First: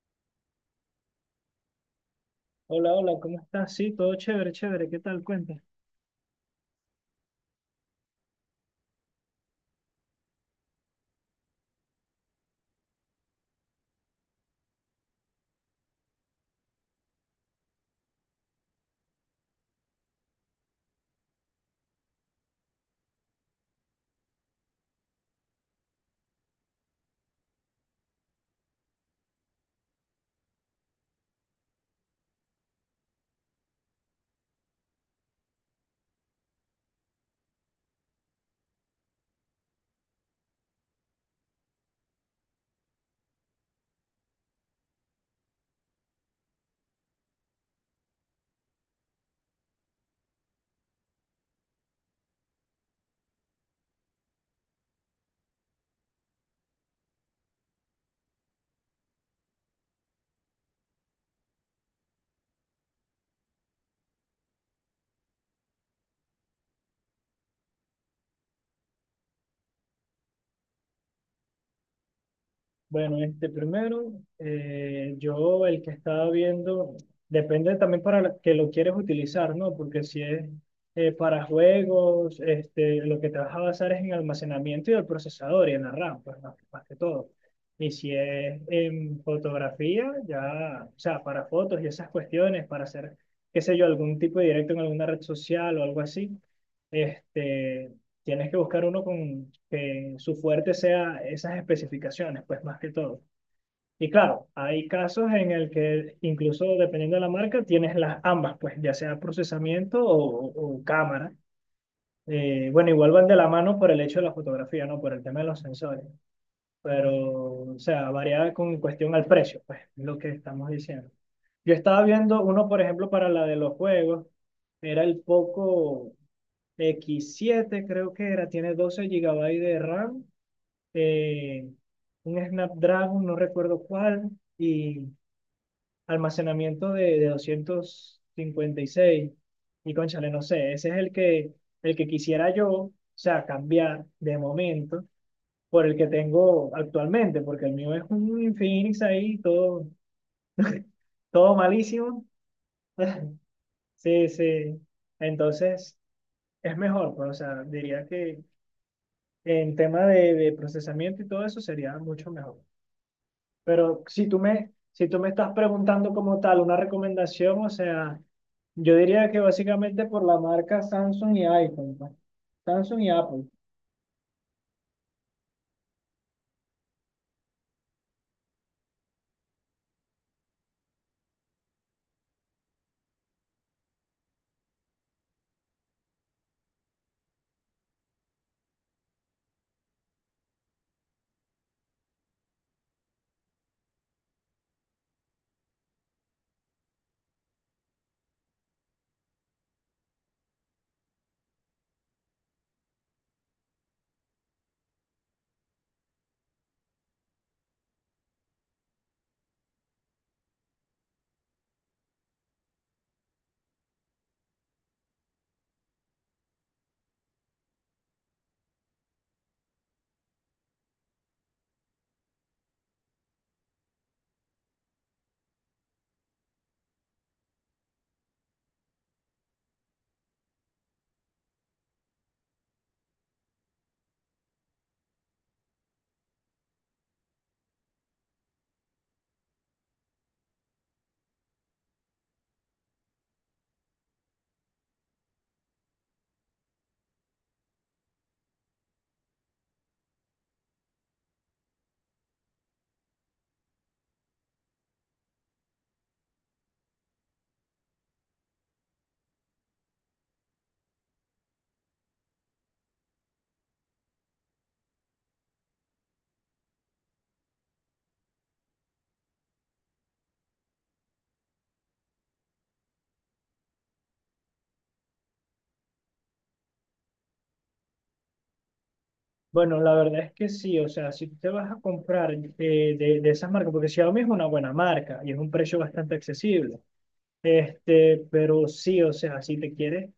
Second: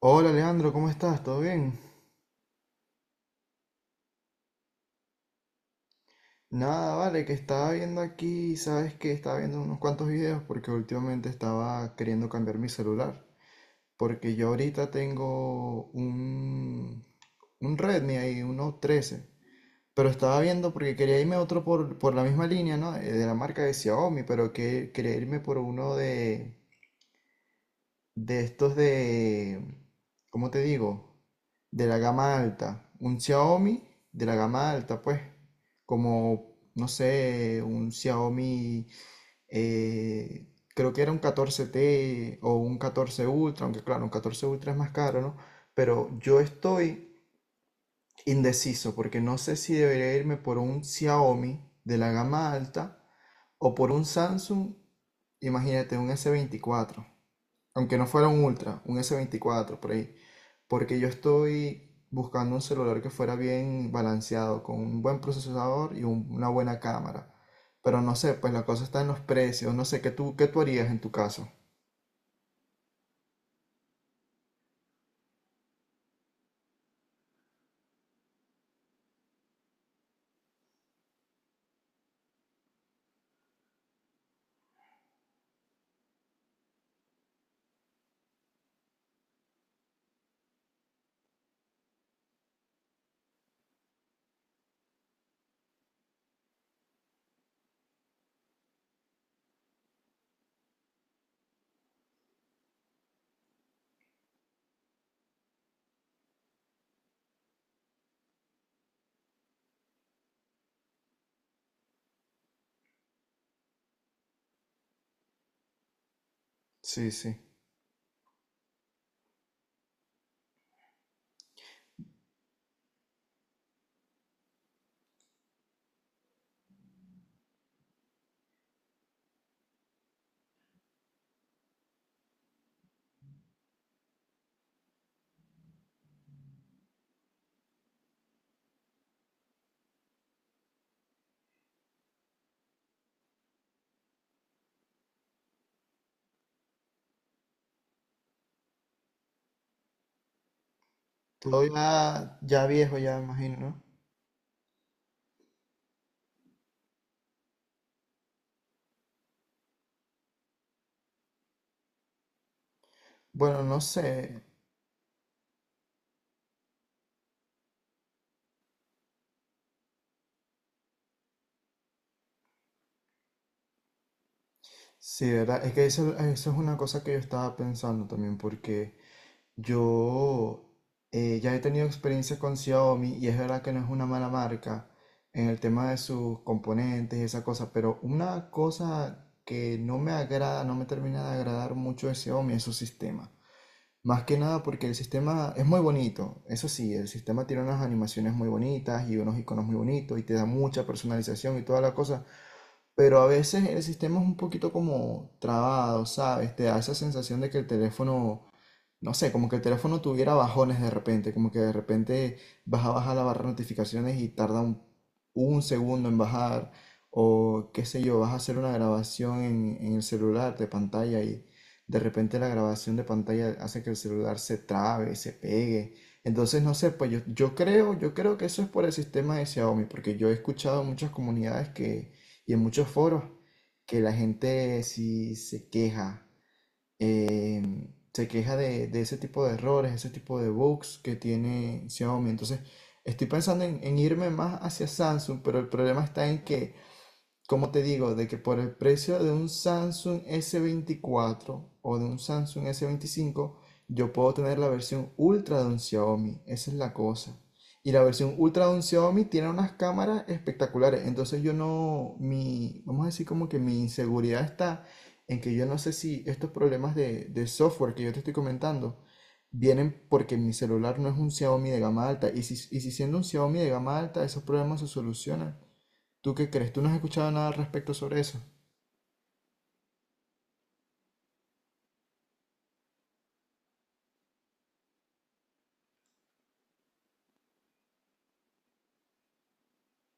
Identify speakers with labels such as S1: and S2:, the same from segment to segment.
S1: Hola Leandro, ¿cómo estás? ¿Todo bien?
S2: Hola, hola, ¿cómo estás? Sí, todo chévere, chévere, ¿qué tal? Cuenta.
S1: Nada, vale, que estaba viendo aquí, sabes que estaba viendo unos cuantos videos porque últimamente estaba queriendo cambiar mi celular. Porque yo ahorita tengo un Redmi ahí, 13. Pero estaba viendo porque quería irme a otro por la misma línea, ¿no? De la marca de Xiaomi, pero que quería irme por uno de estos. ¿Cómo te digo? De la gama alta, un Xiaomi de la gama alta, pues, como, no sé, un Xiaomi, creo que era un 14T o un 14 Ultra, aunque claro, un 14 Ultra es más caro, ¿no? Pero yo estoy indeciso porque no sé si debería irme por un Xiaomi de la gama alta o por un Samsung, imagínate, un S24, aunque no fuera un Ultra, un S24 por ahí, porque yo estoy buscando un celular que fuera bien balanceado, con un buen procesador y una buena cámara. Pero no sé, pues la cosa está en los precios, no sé, ¿qué tú harías en tu caso?
S2: Bueno, este primero, yo el que estaba viendo, depende también para que lo quieres utilizar, ¿no? Porque si es para juegos, este, lo que te vas a basar es en almacenamiento y el procesador y en la RAM, pues más que todo. Y si es en fotografía, ya, o sea, para fotos y esas cuestiones, para hacer, qué sé yo, algún tipo de directo en alguna red social o algo así. Este, tienes que buscar uno con que su fuerte sea esas especificaciones, pues más que todo. Y claro, hay casos en el que incluso dependiendo de la marca tienes las ambas, pues ya sea procesamiento o cámara. Bueno, igual van de la mano por el hecho de la fotografía, no por el tema de los sensores,
S1: Sí,
S2: pero
S1: sí.
S2: o sea, varía con cuestión al precio, pues es lo que estamos diciendo. Yo estaba viendo uno, por ejemplo, para la de los juegos, era el Poco X7 creo que era, tiene 12 gigabytes de RAM, eh, un Snapdragon, no recuerdo cuál, y almacenamiento de 256. Y seis. Y cónchale, no sé, ese es el que quisiera yo, o sea, cambiar de momento por el que tengo actualmente, porque el mío es un Infinix ahí, todo, todo
S1: Todo
S2: malísimo.
S1: ya, ya viejo, ya me imagino, ¿no?
S2: Sí, sí. Entonces, es mejor, pues, o sea, diría que en tema de procesamiento y todo eso sería mucho mejor.
S1: Bueno, no
S2: Pero
S1: sé.
S2: si tú me estás preguntando como tal una recomendación, o sea, yo diría que básicamente por la marca Samsung y iPhone, pues. Samsung y Apple.
S1: Sí, ¿verdad? Es que eso es una cosa que yo estaba pensando también, porque yo, ya he tenido experiencia con Xiaomi, y es verdad que no es una mala marca en el tema de sus componentes y esa cosa, pero una cosa que no me agrada, no me termina de agradar mucho de Xiaomi es su sistema. Más que nada porque el sistema es muy bonito, eso sí, el sistema tiene unas animaciones muy bonitas y unos iconos muy bonitos y te da mucha personalización y toda la cosa, pero a veces el sistema es un poquito como trabado, ¿sabes? Te da esa sensación de que el teléfono, no sé, como que el teléfono tuviera bajones de repente, como que de repente vas a bajar la barra de notificaciones y tarda un segundo en bajar, o qué sé yo, vas a hacer una grabación en el celular de pantalla, y de repente la grabación de pantalla hace que el celular se trabe, se pegue. Entonces, no sé, pues yo creo que eso es por el sistema de Xiaomi, porque yo he escuchado muchas comunidades que, y en muchos foros, que la gente sí eh, se queja de ese tipo de errores, ese tipo de bugs que tiene Xiaomi. Entonces, estoy pensando en irme más hacia Samsung, pero el problema está en que, como te digo, de que por el precio de un Samsung S24 o de un Samsung S25 yo puedo tener la versión ultra de un Xiaomi. Esa es la cosa. Y la versión ultra de un Xiaomi tiene unas cámaras espectaculares. Entonces yo no, mi, vamos a decir como que mi inseguridad está en que yo no sé si estos problemas de software que yo te estoy comentando vienen porque mi celular no es un Xiaomi de gama alta. Y si siendo un Xiaomi de gama alta, esos problemas se solucionan. ¿Tú qué crees? ¿Tú no has escuchado nada al respecto sobre eso?
S2: Bueno, la verdad es que sí, o sea, si tú te vas a comprar de esas marcas, porque Xiaomi es una buena marca y es un precio bastante accesible, este, pero sí, o sea, si te quieres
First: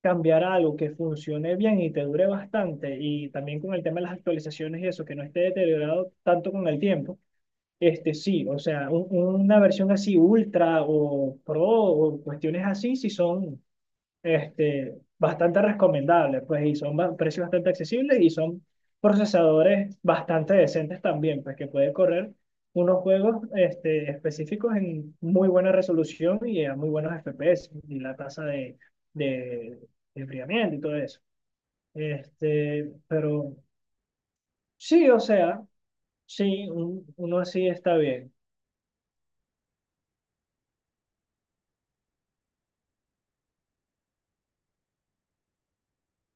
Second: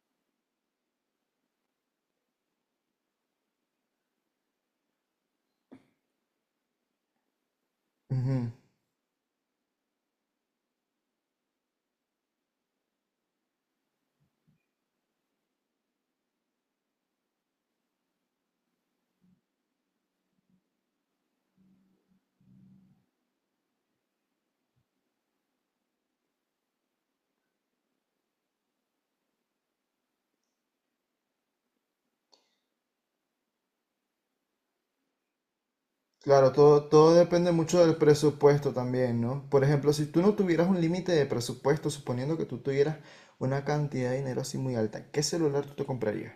S2: cambiar a algo que funcione bien y te dure bastante y también con el tema de las actualizaciones y eso, que no esté deteriorado tanto con el tiempo. Este sí,
S1: Ujú.
S2: o sea, una versión así ultra o pro o cuestiones así sí son, este, bastante recomendables, pues, y son precios bastante accesibles y son procesadores bastante decentes también, pues, que puede correr unos juegos, este, específicos en muy buena resolución y a muy buenos FPS y la tasa de, de enfriamiento y todo eso. Este, pero sí, o sea,
S1: Claro,
S2: sí,
S1: todo, todo
S2: uno
S1: depende
S2: así
S1: mucho
S2: está
S1: del
S2: bien.
S1: presupuesto también, ¿no? Por ejemplo, si tú no tuvieras un límite de presupuesto, suponiendo que tú tuvieras una cantidad de dinero así muy alta, ¿qué celular tú te comprarías?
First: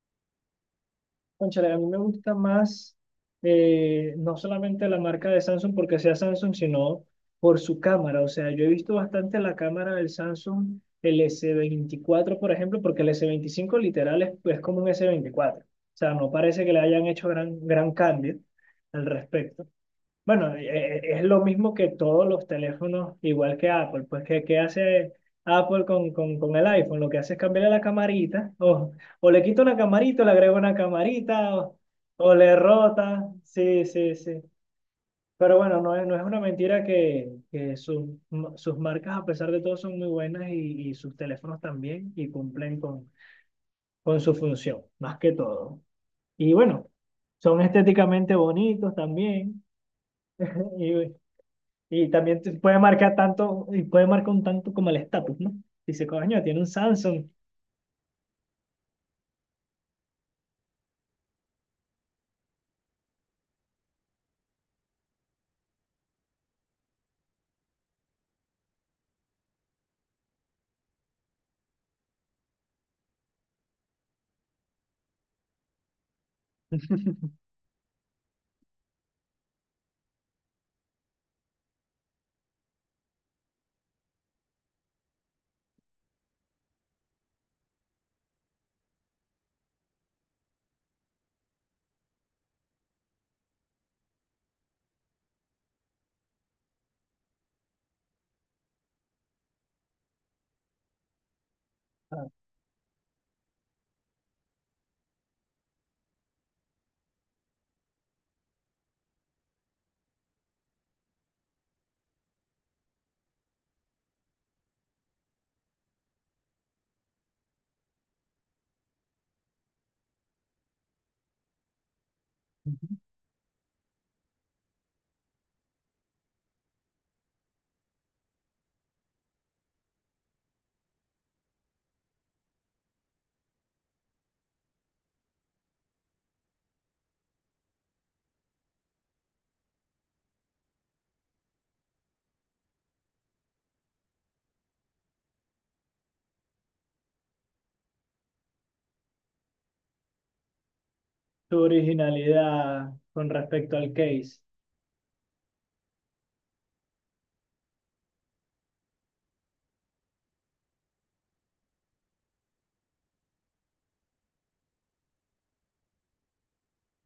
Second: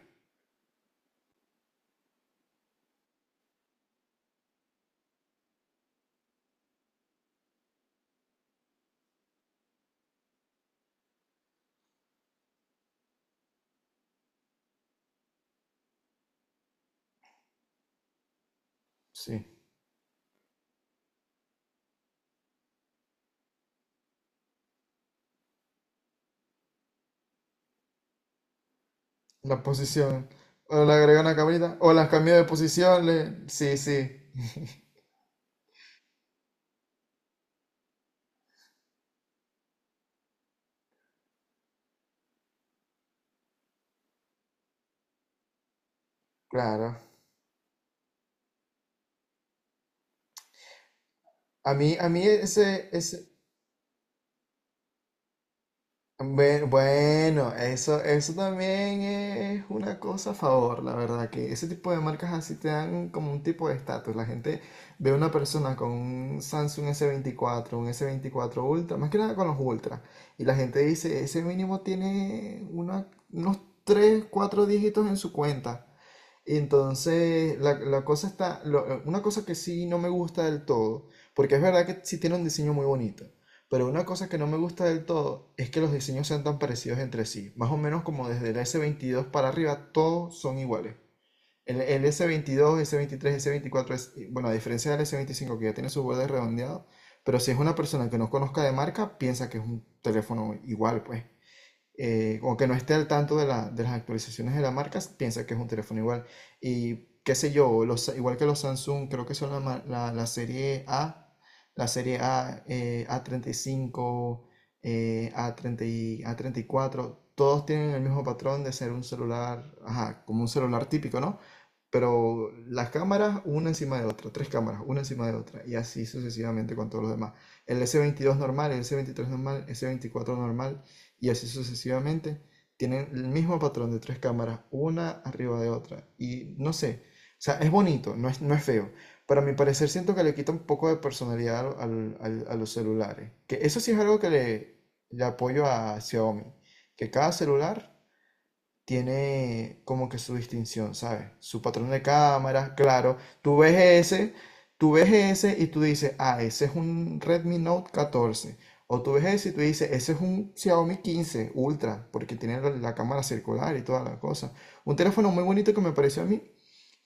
S2: Cónchale, a mí me gusta más, no solamente la marca de Samsung porque sea Samsung, sino por su cámara. O sea, yo he visto bastante la cámara del Samsung, el S24, por ejemplo, porque el S25 literal es como un S24. O sea, no parece que le hayan hecho gran, gran cambio al
S1: Sí.
S2: respecto. Bueno, es lo mismo que todos los teléfonos, igual que Apple. Pues, ¿qué hace Apple con el iPhone? Lo que hace es cambiarle la camarita, o le
S1: La
S2: quito una camarita, o
S1: posición.
S2: le agrego una
S1: O le agrega una
S2: camarita,
S1: camarita.
S2: o,
S1: O las cambio
S2: o
S1: de
S2: le
S1: posición.
S2: rota.
S1: Sí,
S2: Sí, sí,
S1: sí.
S2: sí. Pero bueno, no es una mentira que sus, sus marcas, a pesar de todo, son muy buenas y sus teléfonos también, y cumplen con su función, más que todo. Y bueno,
S1: Claro.
S2: son estéticamente bonitos también. Y,
S1: A mí, a
S2: Y
S1: mí
S2: también te puede
S1: ese,
S2: marcar
S1: ese,
S2: tanto, y puede marcar un tanto como el estatus, ¿no? Dice, coño, tiene
S1: Bueno,
S2: un Samsung.
S1: bueno, eso también es una cosa a favor, la verdad, que ese tipo de marcas así te dan como un tipo de estatus. La gente ve a una persona con un Samsung S24, un S24 Ultra, más que nada con los Ultra, y la gente dice, ese mínimo tiene unos 3, 4 dígitos en su cuenta. Y entonces, la cosa está, una cosa que sí no me gusta del todo, porque es verdad que sí tiene un diseño muy bonito, pero una cosa que no me gusta del todo es que los diseños sean tan parecidos entre sí. Más o menos como desde el S22 para arriba, todos son iguales. El S22, S23, S24, es, bueno, a diferencia del S25 que ya tiene sus bordes redondeados, pero si es una persona que no conozca de marca, piensa que es un teléfono igual, pues,
S2: Ah,
S1: o que no esté al tanto de las actualizaciones de la marca, piensa que es un teléfono igual. Y qué sé yo, los, igual que los Samsung, creo que son la serie A, A35, A30, A34, todos tienen el mismo patrón de ser un celular, ajá, como un celular típico, ¿no? Pero las cámaras, una encima de otra, tres cámaras, una encima de otra, y así sucesivamente con todos los demás. El S22 normal, el S23 normal, S24 normal, y así sucesivamente, tienen el mismo patrón de tres cámaras, una arriba de otra. Y no sé, o sea, es bonito, no es feo. Para mi parecer, siento que le quita un poco de personalidad a los celulares. Que eso sí es algo que le apoyo a Xiaomi, que cada celular tiene como que su distinción, ¿sabes?
S2: tu
S1: Su patrón de cámaras,
S2: originalidad
S1: claro.
S2: con
S1: Tú ves
S2: respecto al
S1: ese,
S2: case.
S1: tú ves ese y tú dices, ah, ese es un Redmi Note 14. O tú ves ese y tú dices, ese es un Xiaomi 15 Ultra, porque tiene la cámara circular y toda la cosa. Un teléfono muy bonito que me pareció a mí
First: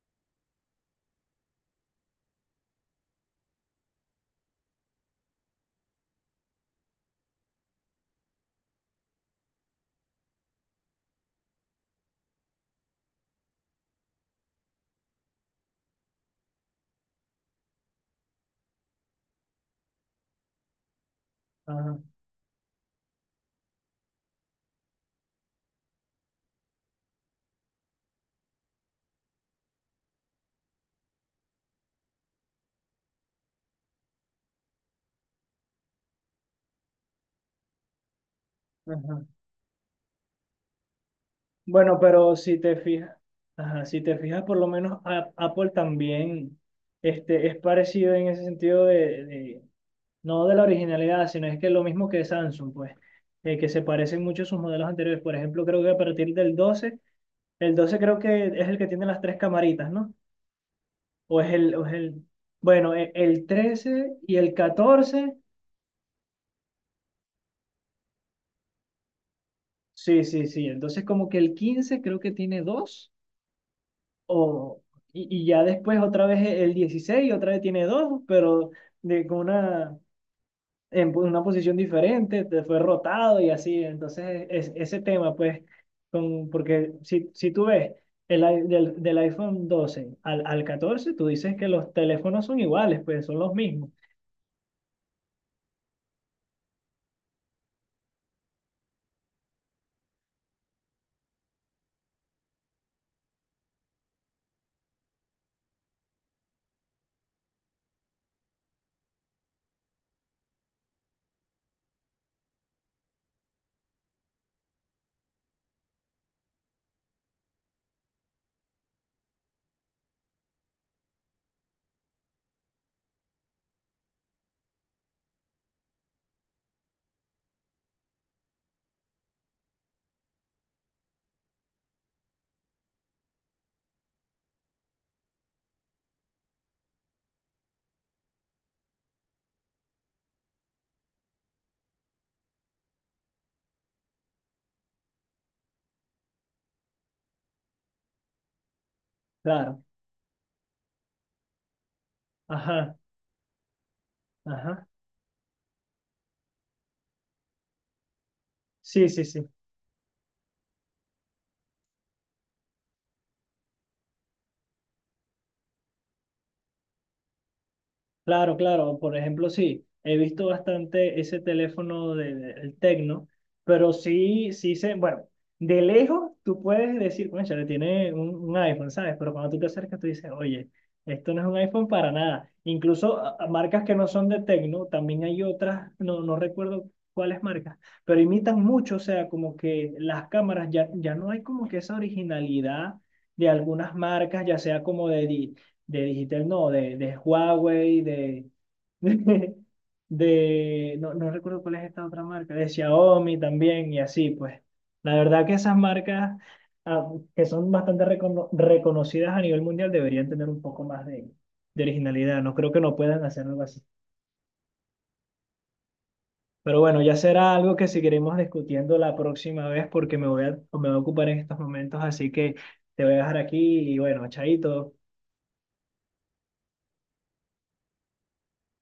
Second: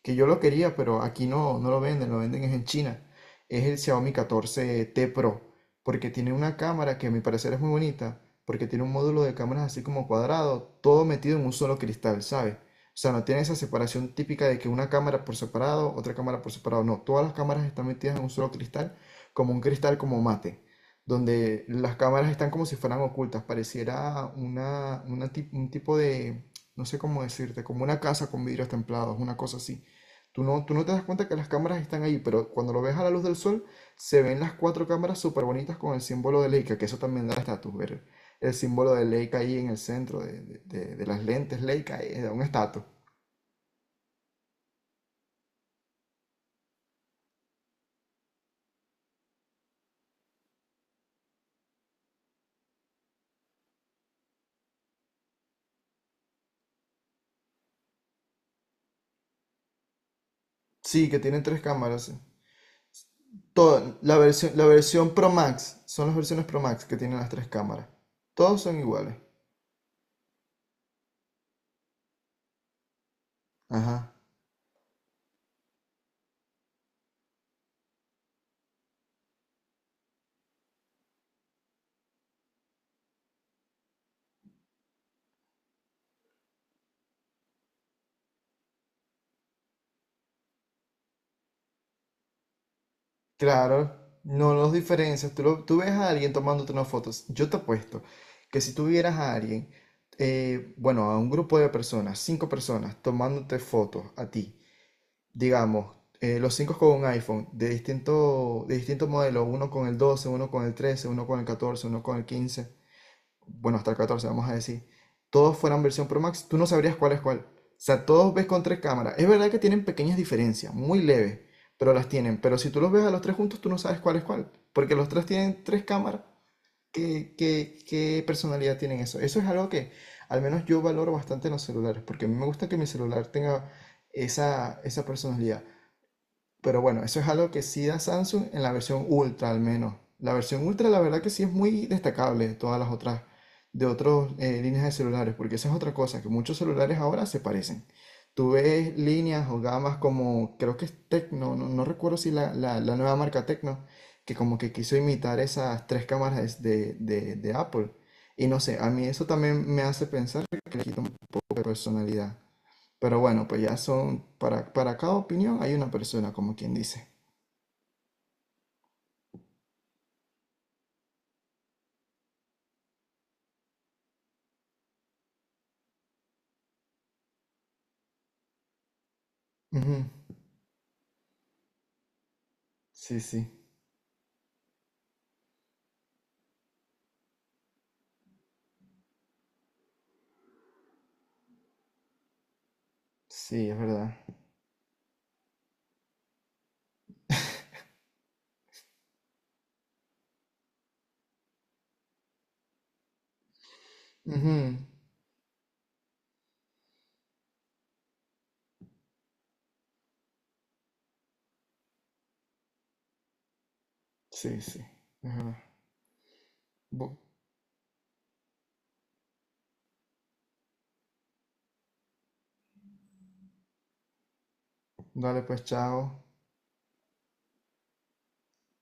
S1: que yo lo quería, pero aquí no lo venden, lo venden es en China. Es el Xiaomi 14T Pro, porque tiene una cámara que a mi parecer es muy bonita, porque tiene un módulo de cámaras así como cuadrado, todo metido en un solo cristal, ¿sabes? O sea, no tiene esa separación típica de que una cámara por separado, otra cámara por separado, no, todas las cámaras están metidas en un solo cristal, como un cristal como mate, donde las
S2: Ajá,
S1: cámaras están como si fueran ocultas, pareciera un tipo de, no sé cómo decirte, como una casa con vidrios templados, una cosa así. Tú no te das cuenta que las cámaras están ahí, pero cuando lo ves a la luz del sol, se ven las cuatro cámaras súper bonitas con el símbolo de Leica, que eso también da estatus, ver el símbolo de
S2: ajá.
S1: Leica ahí en el centro de las lentes
S2: Bueno,
S1: Leica, da
S2: pero
S1: un
S2: si te
S1: estatus.
S2: fijas, ajá, si te fijas, por lo menos Apple también, este, es parecido en ese sentido de, no de la originalidad, sino es que lo mismo que Samsung, pues, que se parecen mucho a sus modelos anteriores. Por ejemplo, creo que a partir del 12, el 12 creo que es el que tiene las tres camaritas, ¿no?
S1: Sí, que tienen tres
S2: O es
S1: cámaras.
S2: el, bueno, el
S1: Toda, la
S2: 13 y
S1: versión,
S2: el
S1: la versión Pro
S2: 14,
S1: Max, son las versiones Pro Max que tienen las tres cámaras. Todos son iguales.
S2: sí, sí, sí. Entonces como que el 15 creo que tiene dos,
S1: Ajá.
S2: o, y ya después otra vez, el 16 otra vez tiene dos, pero de, con una, una posición diferente, te fue rotado y así. Entonces es, ese tema, pues, con, porque si tú ves el, del iPhone 12 al 14 tú dices que los teléfonos son iguales, pues son los mismos.
S1: Claro, no los diferencias. Tú ves a alguien tomándote unas fotos. Yo te apuesto que si tú vieras a alguien, bueno, a un grupo de personas, cinco personas, tomándote fotos a ti, digamos, los cinco con un iPhone de distinto, modelo, uno con el 12, uno con el 13, uno con el 14, uno con el 15, bueno, hasta el 14 vamos a decir, todos fueran versión Pro Max, tú no sabrías cuál es cuál. O sea, todos ves con tres cámaras. Es verdad que tienen pequeñas diferencias, muy leves, pero las tienen. Pero si tú los ves a los tres juntos, tú no sabes cuál es cuál, porque los tres tienen tres cámaras. ¿Qué personalidad tienen eso? Eso es algo que al menos yo valoro bastante en los celulares, porque a mí me gusta que mi celular tenga esa personalidad. Pero bueno, eso es algo que sí da Samsung en la versión Ultra al menos. La versión Ultra la verdad que sí es muy destacable de todas las otras, de otras líneas de celulares, porque esa es otra cosa, que muchos celulares ahora se parecen. Tú ves líneas o
S2: Claro,
S1: gamas como, creo que es Tecno, no recuerdo si la
S2: ajá,
S1: nueva marca Tecno, que como que
S2: ajá.
S1: quiso imitar esas tres cámaras de Apple. Y no sé, a mí
S2: Sí, sí,
S1: eso
S2: sí.
S1: también me hace pensar que le quita un poco de personalidad. Pero bueno, pues ya son, para, cada opinión hay una persona, como quien dice.
S2: Claro, claro. Por ejemplo, sí, he visto bastante ese teléfono del de, el Tecno, pero sí, bueno, de lejos tú puedes decir, bueno, le tiene un iPhone, ¿sabes? Pero cuando tú te acercas,
S1: Ujú.
S2: tú dices, oye, esto no es un iPhone para nada. Incluso
S1: Sí,
S2: a
S1: sí,
S2: marcas que no son de Tecno, también hay otras, no, no recuerdo cuáles marcas, pero imitan mucho, o sea, como que las cámaras ya no hay como que esa originalidad de
S1: sí, es
S2: algunas
S1: verdad.
S2: marcas, ya sea como de, de Digitel, no, de Huawei, de, no, no recuerdo cuál es esta otra marca, de Xiaomi también y así, pues.
S1: Ujú.
S2: La verdad que esas marcas, ah, que son bastante reconocidas a nivel mundial, deberían tener un poco más de originalidad. No creo que no puedan hacer algo así.
S1: Sí, sí, es verdad.
S2: Pero bueno,
S1: Bu-
S2: ya será algo que seguiremos discutiendo la próxima vez porque me voy a ocupar en estos momentos, así que te voy a dejar aquí y bueno, chaito.
S1: Dale pues, chao.